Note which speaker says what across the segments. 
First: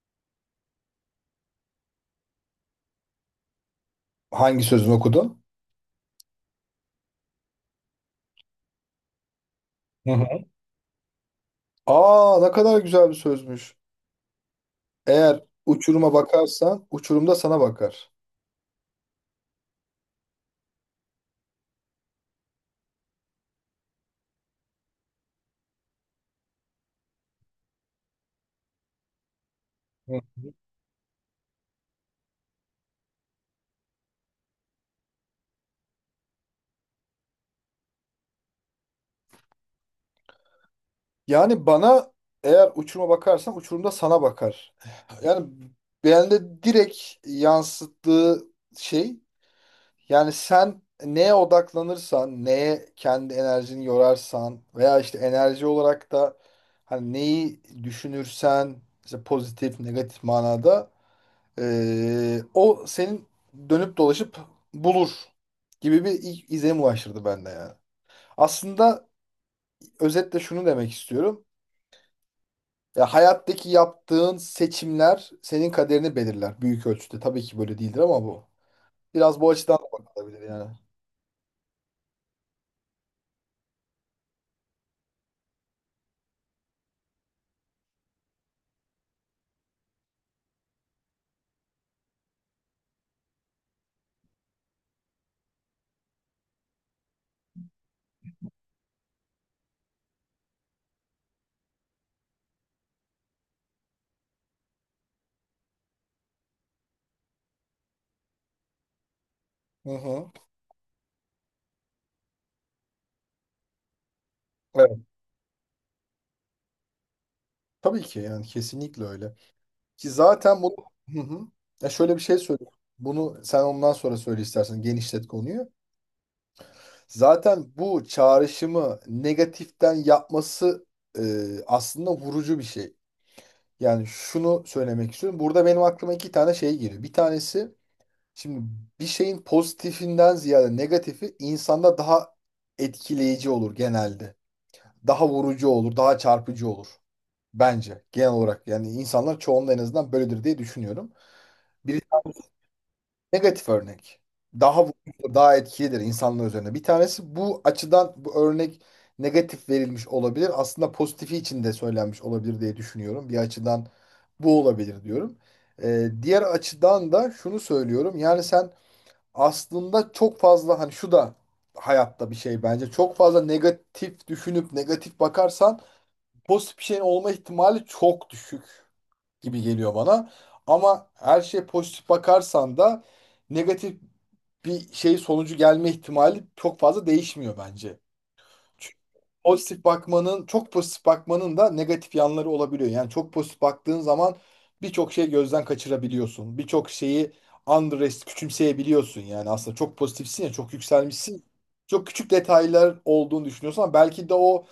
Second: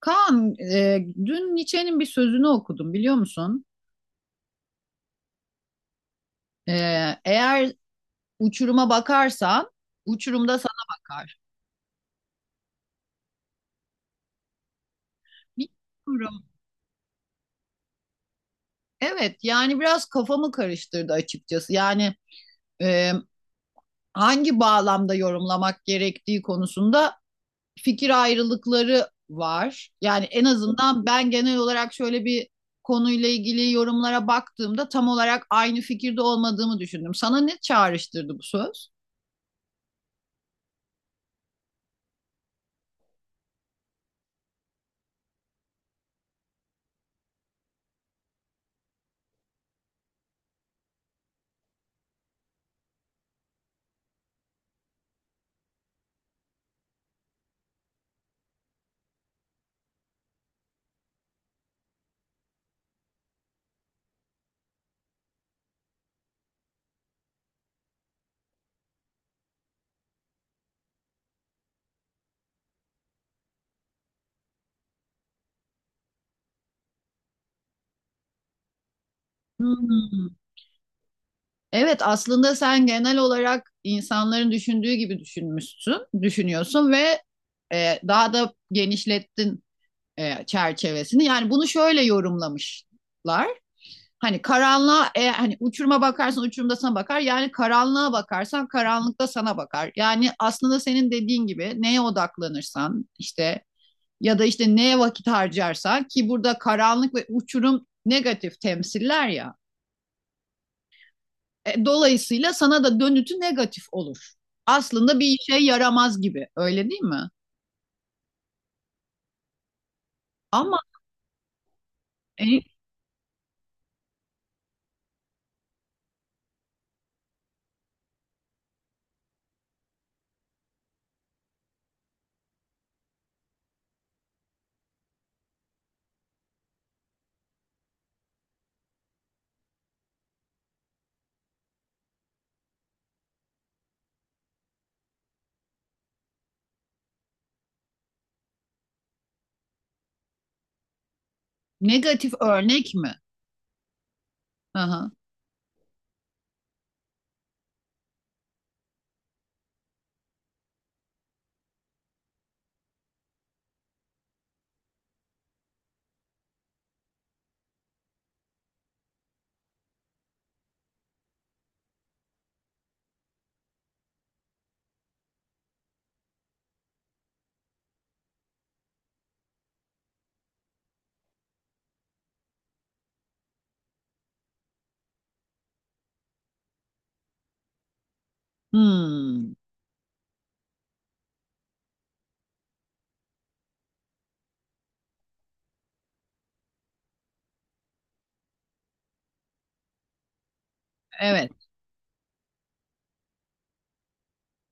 Speaker 1: Kaan, dün Nietzsche'nin bir sözünü okudum biliyor musun?
Speaker 2: Hangi sözünü okudun?
Speaker 1: E, Eğer uçuruma bakarsan,
Speaker 2: Hı hı.
Speaker 1: uçurum da sana bakar.
Speaker 2: Aa ne kadar güzel bir sözmüş. Eğer uçuruma
Speaker 1: Bilmiyorum.
Speaker 2: bakarsan uçurum da sana bakar.
Speaker 1: Evet, yani biraz kafamı karıştırdı açıkçası. Yani e, hangi bağlamda yorumlamak gerektiği konusunda fikir ayrılıkları var.
Speaker 2: Hı
Speaker 1: Yani en
Speaker 2: hı.
Speaker 1: azından ben genel olarak şöyle bir konuyla ilgili yorumlara baktığımda tam olarak aynı fikirde olmadığımı düşündüm. Sana ne çağrıştırdı bu söz?
Speaker 2: Yani bana eğer uçuruma bakarsan uçurum da sana bakar. Yani bende direkt yansıttığı şey. Yani sen neye odaklanırsan, neye kendi enerjini yorarsan veya işte enerji olarak da hani neyi düşünürsen işte pozitif, negatif manada o senin dönüp dolaşıp bulur gibi bir izlenim ulaştırdı bende yani. Aslında özetle şunu demek istiyorum. Ya hayattaki yaptığın seçimler senin kaderini belirler büyük ölçüde. Tabii ki böyle değildir ama bu. Biraz bu açıdan da
Speaker 1: Hmm.
Speaker 2: bakılabilir yani.
Speaker 1: Evet, aslında sen genel olarak insanların düşündüğü gibi düşünmüşsün, düşünüyorsun ve daha da genişlettin çerçevesini. Yani bunu şöyle yorumlamışlar. Hani karanlığa, hani uçuruma bakarsan uçurumda sana bakar. Yani karanlığa bakarsan karanlıkta sana bakar. Yani aslında senin dediğin gibi neye odaklanırsan işte ya da işte neye vakit harcarsan ki burada karanlık ve uçurum negatif temsiller ya.
Speaker 2: Hı hı.
Speaker 1: Dolayısıyla sana da dönütü negatif olur.
Speaker 2: Evet.
Speaker 1: Aslında bir işe yaramaz gibi. Öyle değil mi?
Speaker 2: Tabii ki yani kesinlikle öyle. Ki zaten bunu
Speaker 1: Ama
Speaker 2: hı hı. Ya şöyle bir şey
Speaker 1: e,
Speaker 2: söyleyeyim. Bunu sen ondan sonra söyle istersen genişlet konuyu. Zaten bu çağrışımı negatiften yapması e, aslında vurucu bir şey. Yani şunu söylemek istiyorum. Burada benim aklıma iki tane şey geliyor. Bir tanesi şimdi bir şeyin pozitifinden ziyade negatifi insanda daha etkileyici olur genelde. Daha vurucu olur, daha çarpıcı olur. Bence genel olarak yani insanlar çoğunluğu en azından böyledir diye düşünüyorum. Bir
Speaker 1: negatif örnek mi?
Speaker 2: negatif örnek. Daha
Speaker 1: Aha.
Speaker 2: vurucudur, daha etkilidir insanlar üzerine. Bir tanesi bu açıdan bu örnek negatif verilmiş olabilir. Aslında pozitifi için de söylenmiş olabilir diye düşünüyorum. Bir açıdan bu olabilir diyorum. Diğer açıdan da şunu söylüyorum. Yani sen aslında çok fazla hani şu da hayatta bir şey bence. Çok fazla negatif düşünüp negatif bakarsan pozitif bir şeyin olma ihtimali çok düşük gibi geliyor bana. Ama her şeye pozitif bakarsan da negatif bir şey sonucu gelme ihtimali çok fazla değişmiyor bence. Çünkü
Speaker 1: Hmm,
Speaker 2: pozitif bakmanın, çok pozitif bakmanın da negatif yanları olabiliyor. Yani çok pozitif baktığın zaman birçok şeyi gözden kaçırabiliyorsun. Birçok şeyi underest küçümseyebiliyorsun. Yani aslında çok pozitifsin ya, çok yükselmişsin.
Speaker 1: evet.
Speaker 2: Çok küçük detaylar olduğunu düşünüyorsun ama belki de o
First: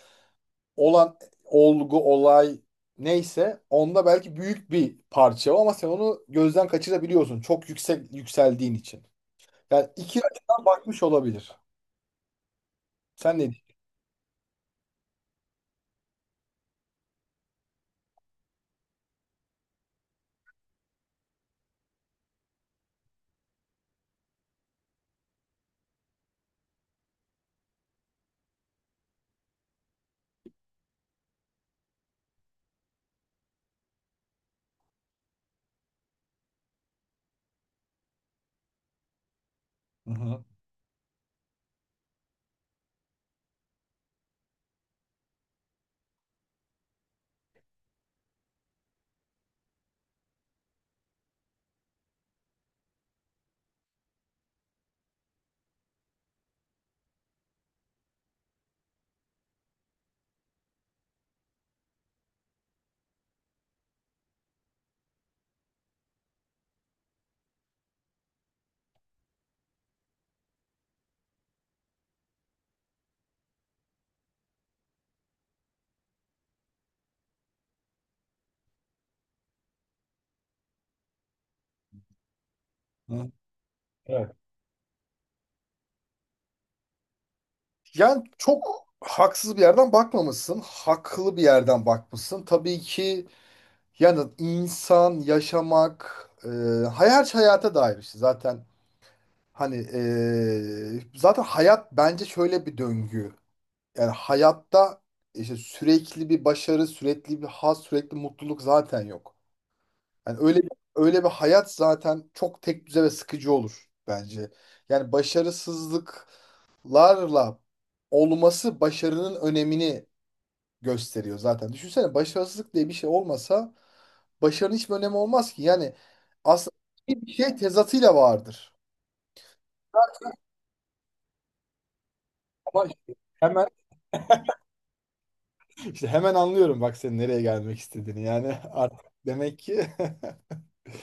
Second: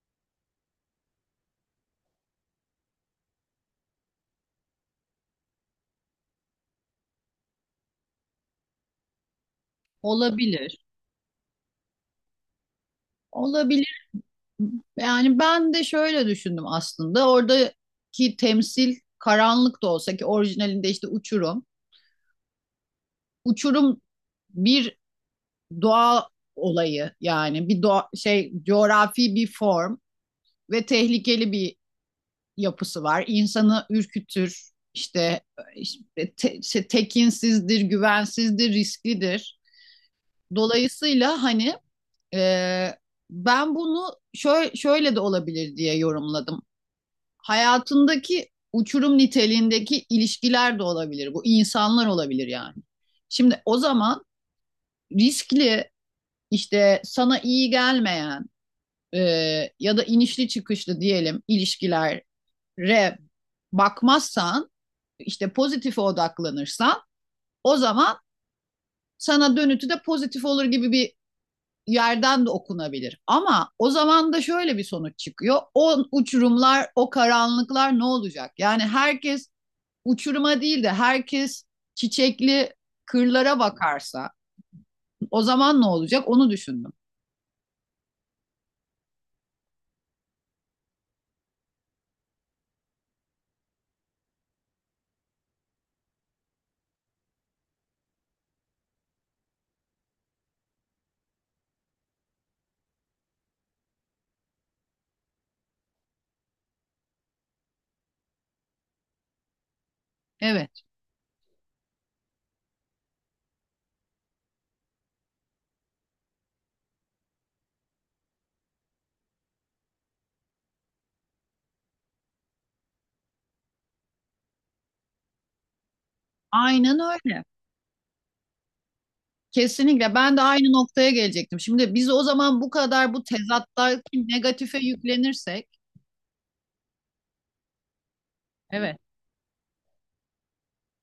Speaker 2: olan olgu, olay neyse onda belki büyük bir parça o ama sen onu gözden kaçırabiliyorsun çok yüksek yükseldiğin için. Yani iki açıdan
Speaker 1: Olabilir.
Speaker 2: bakmış olabilir. Sen ne diyorsun?
Speaker 1: Olabilir. Yani ben de şöyle düşündüm aslında. Oradaki temsil karanlık da olsa ki orijinalinde işte uçurum. Uçurum bir doğa olayı yani bir doğa, şey coğrafi bir form ve tehlikeli bir yapısı var. İnsanı ürkütür, işte, işte tekinsizdir, güvensizdir, risklidir.
Speaker 2: Hı hı.
Speaker 1: Dolayısıyla hani e, ben bunu şöyle, şöyle de olabilir diye yorumladım. Hayatındaki uçurum niteliğindeki ilişkiler de olabilir. Bu insanlar olabilir yani. Şimdi o zaman riskli işte sana iyi gelmeyen e, ya da inişli çıkışlı diyelim ilişkiler re bakmazsan işte pozitife odaklanırsan o zaman sana dönütü de pozitif olur gibi bir yerden de okunabilir. Ama o zaman da şöyle bir sonuç çıkıyor. O uçurumlar, o karanlıklar ne olacak? Yani herkes uçuruma değil de herkes çiçekli
Speaker 2: Hı.
Speaker 1: kırlara bakarsa
Speaker 2: Evet.
Speaker 1: o zaman ne olacak? Onu düşündüm.
Speaker 2: Yani çok haksız bir yerden bakmamışsın, haklı bir yerden bakmışsın. Tabii ki. Yani insan, yaşamak, hayal hayata dair işte zaten hani zaten hayat bence şöyle bir döngü. Yani hayatta işte sürekli bir başarı, sürekli bir haz, sürekli mutluluk zaten yok. Yani öyle
Speaker 1: Evet.
Speaker 2: öyle bir hayat zaten çok tek düze ve sıkıcı olur bence. Yani başarısızlıklarla olması başarının önemini gösteriyor zaten. Düşünsene başarısızlık diye bir şey olmasa başarının hiçbir önemi olmaz ki. Yani aslında
Speaker 1: Aynen
Speaker 2: bir
Speaker 1: öyle.
Speaker 2: şey tezatıyla vardır.
Speaker 1: Kesinlikle ben de aynı noktaya gelecektim. Şimdi biz o zaman bu
Speaker 2: Ama işte
Speaker 1: kadar bu
Speaker 2: hemen
Speaker 1: tezattaki negatife yüklenirsek.
Speaker 2: hemen anlıyorum bak senin nereye gelmek istediğini. Yani
Speaker 1: Evet.
Speaker 2: artık demek ki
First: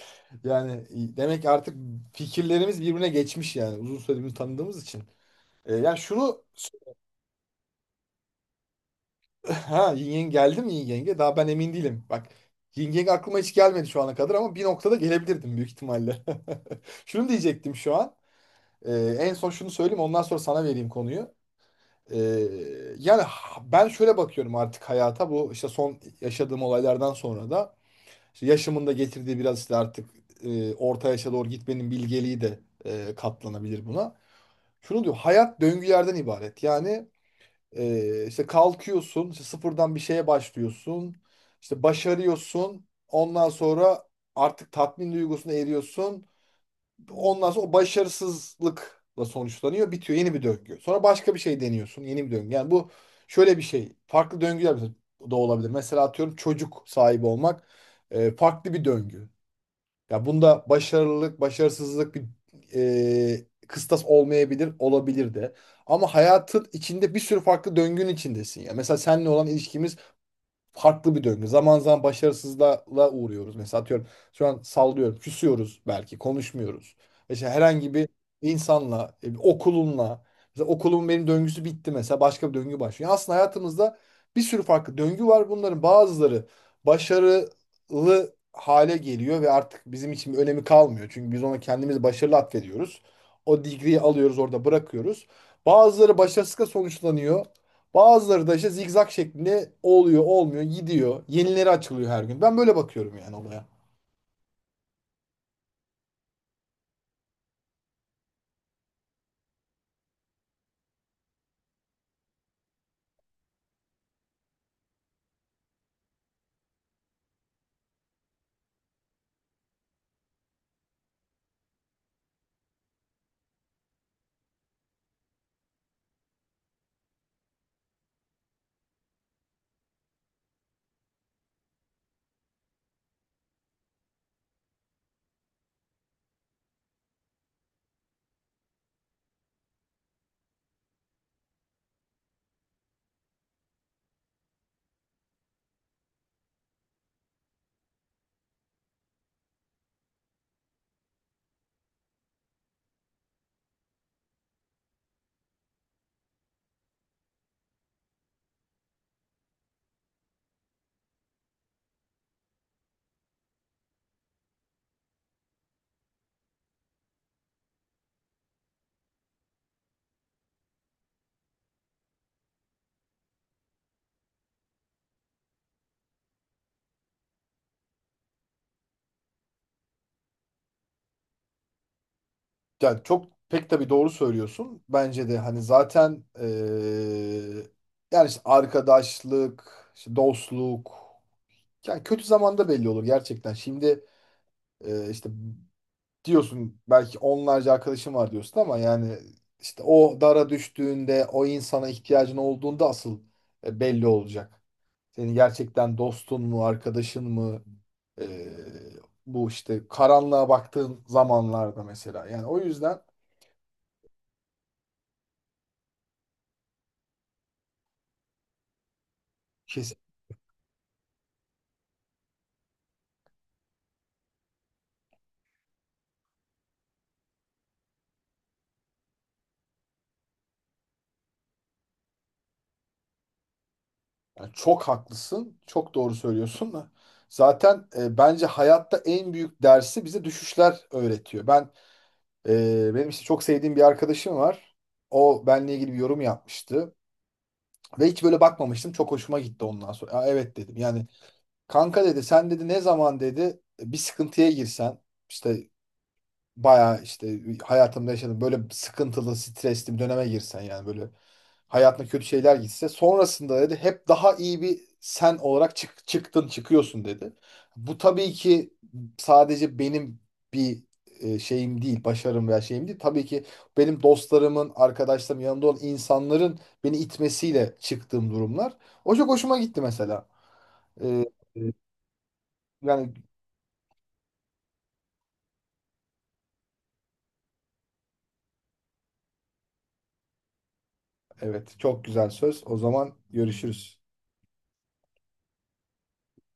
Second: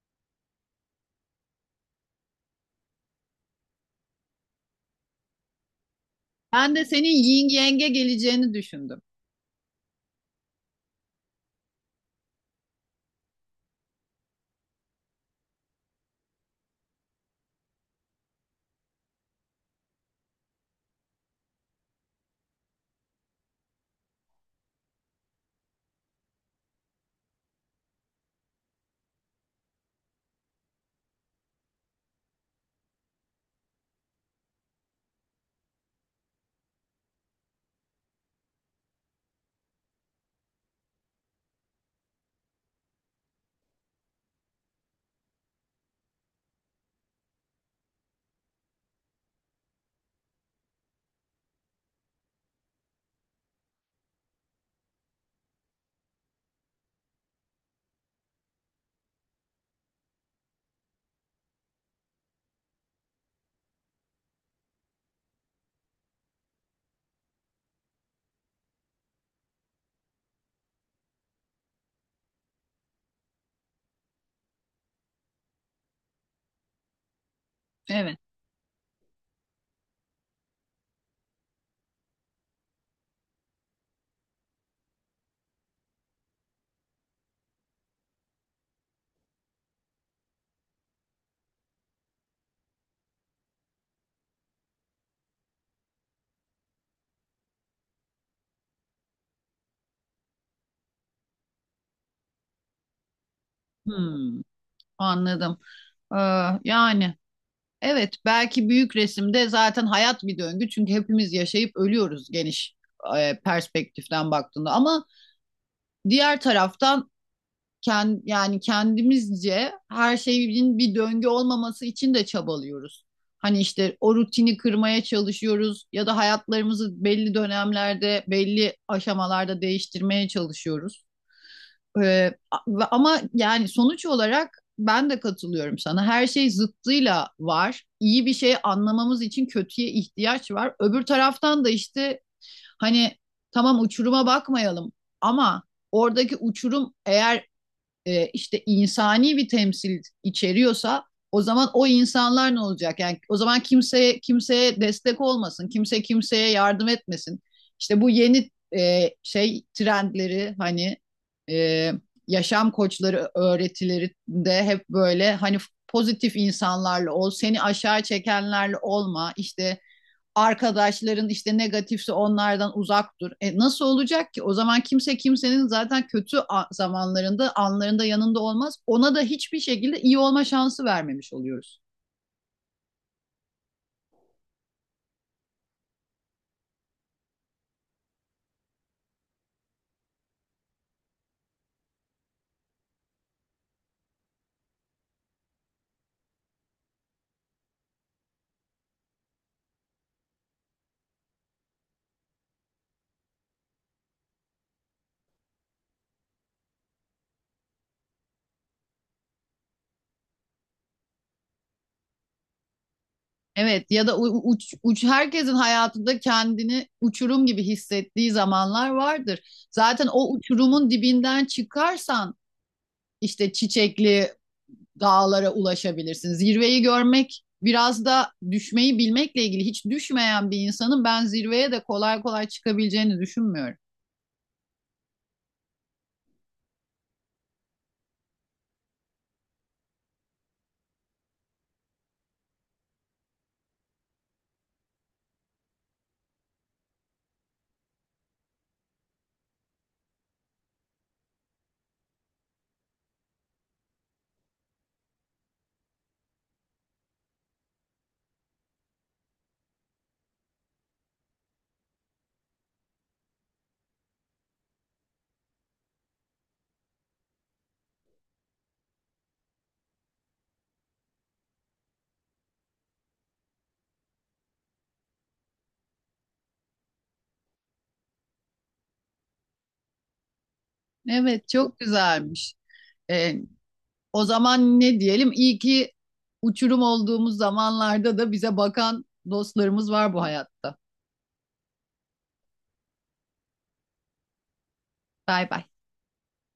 Speaker 2: yani demek ki artık fikirlerimiz birbirine geçmiş yani uzun süredir birbirini tanıdığımız için. Yani şunu
Speaker 1: Ben de senin yin yenge geleceğini düşündüm.
Speaker 2: ha yin yang geldi mi yin yenge? Daha ben emin değilim. Bak yin yang aklıma hiç gelmedi şu ana kadar ama bir noktada gelebilirdim büyük ihtimalle. Şunu diyecektim şu an. Ee, En son şunu söyleyeyim ondan sonra sana vereyim konuyu. Ee, Yani ben şöyle bakıyorum artık hayata bu işte son yaşadığım olaylardan sonra da işte yaşımın da getirdiği biraz işte artık orta yaşa doğru gitmenin bilgeliği de katlanabilir buna. Şunu diyor hayat döngülerden ibaret. Yani işte kalkıyorsun işte sıfırdan bir şeye başlıyorsun işte başarıyorsun ondan sonra artık tatmin duygusuna eriyorsun. Ondan sonra o başarısızlıkla sonuçlanıyor. Bitiyor. Yeni bir döngü. Sonra başka bir şey deniyorsun. Yeni bir döngü. Yani bu şöyle bir şey. Farklı döngüler mesela da olabilir. Mesela atıyorum çocuk sahibi olmak farklı bir döngü. Ya bunda başarılılık, başarısızlık bir kıstas olmayabilir, olabilir de. Ama hayatın içinde bir sürü farklı döngünün içindesin ya. Mesela seninle olan ilişkimiz farklı bir döngü. Zaman zaman başarısızlığa uğruyoruz. Mesela atıyorum şu an sallıyorum. Küsüyoruz belki konuşmuyoruz. İşte herhangi bir
Speaker 1: Evet.
Speaker 2: insanla, bir okulunla. Mesela okulumun benim döngüsü bitti mesela başka bir döngü başlıyor. Yani aslında hayatımızda bir sürü farklı döngü var. Bunların bazıları başarılı hale geliyor ve artık bizim için bir önemi kalmıyor. Çünkü biz ona kendimizi başarılı atfediyoruz. O degree'yi alıyoruz orada bırakıyoruz. Bazıları başarısızlıkla sonuçlanıyor. Bazıları da işte zigzag şeklinde oluyor, olmuyor, gidiyor. Yenileri açılıyor her gün. Ben böyle bakıyorum yani olaya.
Speaker 1: Hmm, anladım. Ee, yani evet belki büyük resimde zaten hayat bir döngü. Çünkü hepimiz yaşayıp ölüyoruz geniş perspektiften baktığında. Ama diğer taraftan yani kendimizce her şeyin bir döngü olmaması için de çabalıyoruz. Hani işte o rutini kırmaya çalışıyoruz ya da hayatlarımızı belli dönemlerde, belli aşamalarda değiştirmeye çalışıyoruz. Ee, ama yani sonuç olarak ben de katılıyorum sana. Her şey zıttıyla var. İyi bir şey anlamamız için kötüye ihtiyaç var. Öbür taraftan da işte hani tamam uçuruma bakmayalım ama oradaki uçurum eğer işte insani bir temsil içeriyorsa o zaman o insanlar ne olacak? Yani o zaman kimseye destek olmasın, kimse kimseye yardım etmesin. İşte bu yeni şey trendleri hani e, yaşam koçları öğretilerinde hep böyle hani pozitif insanlarla ol, seni aşağı çekenlerle olma, işte arkadaşların işte negatifse onlardan uzak dur. E nasıl olacak ki? O zaman kimse kimsenin zaten kötü zamanlarında, anlarında yanında olmaz. Ona da hiçbir şekilde iyi olma şansı vermemiş oluyoruz.
Speaker 2: Yani çok pek tabii doğru söylüyorsun. Bence de hani zaten yani işte arkadaşlık, işte dostluk. Yani kötü zamanda belli olur gerçekten. Şimdi işte diyorsun belki onlarca arkadaşım var diyorsun ama yani işte o dara düştüğünde o insana ihtiyacın olduğunda asıl belli olacak. Senin gerçekten dostun mu, arkadaşın mı? E, Bu işte karanlığa baktığın zamanlarda mesela. Yani o yüzden
Speaker 1: Evet ya da uç herkesin hayatında kendini uçurum gibi hissettiği zamanlar vardır.
Speaker 2: kesin.
Speaker 1: Zaten o uçurumun dibinden çıkarsan işte çiçekli dağlara ulaşabilirsin. Zirveyi görmek biraz da düşmeyi bilmekle ilgili. Hiç düşmeyen bir insanın ben zirveye de kolay kolay çıkabileceğini düşünmüyorum.
Speaker 2: Yani çok haklısın, çok doğru söylüyorsun da. Zaten bence hayatta en büyük dersi bize düşüşler öğretiyor. Ben benim işte çok sevdiğim bir arkadaşım var. O benle ilgili bir yorum yapmıştı ve hiç böyle bakmamıştım. Çok hoşuma gitti ondan sonra. "Aa, evet dedim. Yani kanka dedi sen dedi ne zaman dedi bir sıkıntıya girsen işte bayağı işte hayatımda yaşadım. Böyle sıkıntılı, stresli bir döneme girsen yani böyle hayatına kötü şeyler gitse sonrasında dedi hep daha iyi bir sen olarak çık, çıktın, çıkıyorsun dedi. Bu tabii ki sadece benim bir şeyim değil, başarım veya şeyim değil. Tabii ki benim dostlarımın, arkadaşlarımın yanında olan insanların beni itmesiyle çıktığım durumlar. O çok hoşuma gitti mesela. E,
Speaker 1: Evet
Speaker 2: e,
Speaker 1: çok güzelmiş.
Speaker 2: yani
Speaker 1: Ee, o zaman ne diyelim? İyi ki uçurum olduğumuz zamanlarda da bize bakan dostlarımız var bu hayatta.
Speaker 2: evet çok güzel söz. O zaman görüşürüz.
Speaker 1: Bay bay.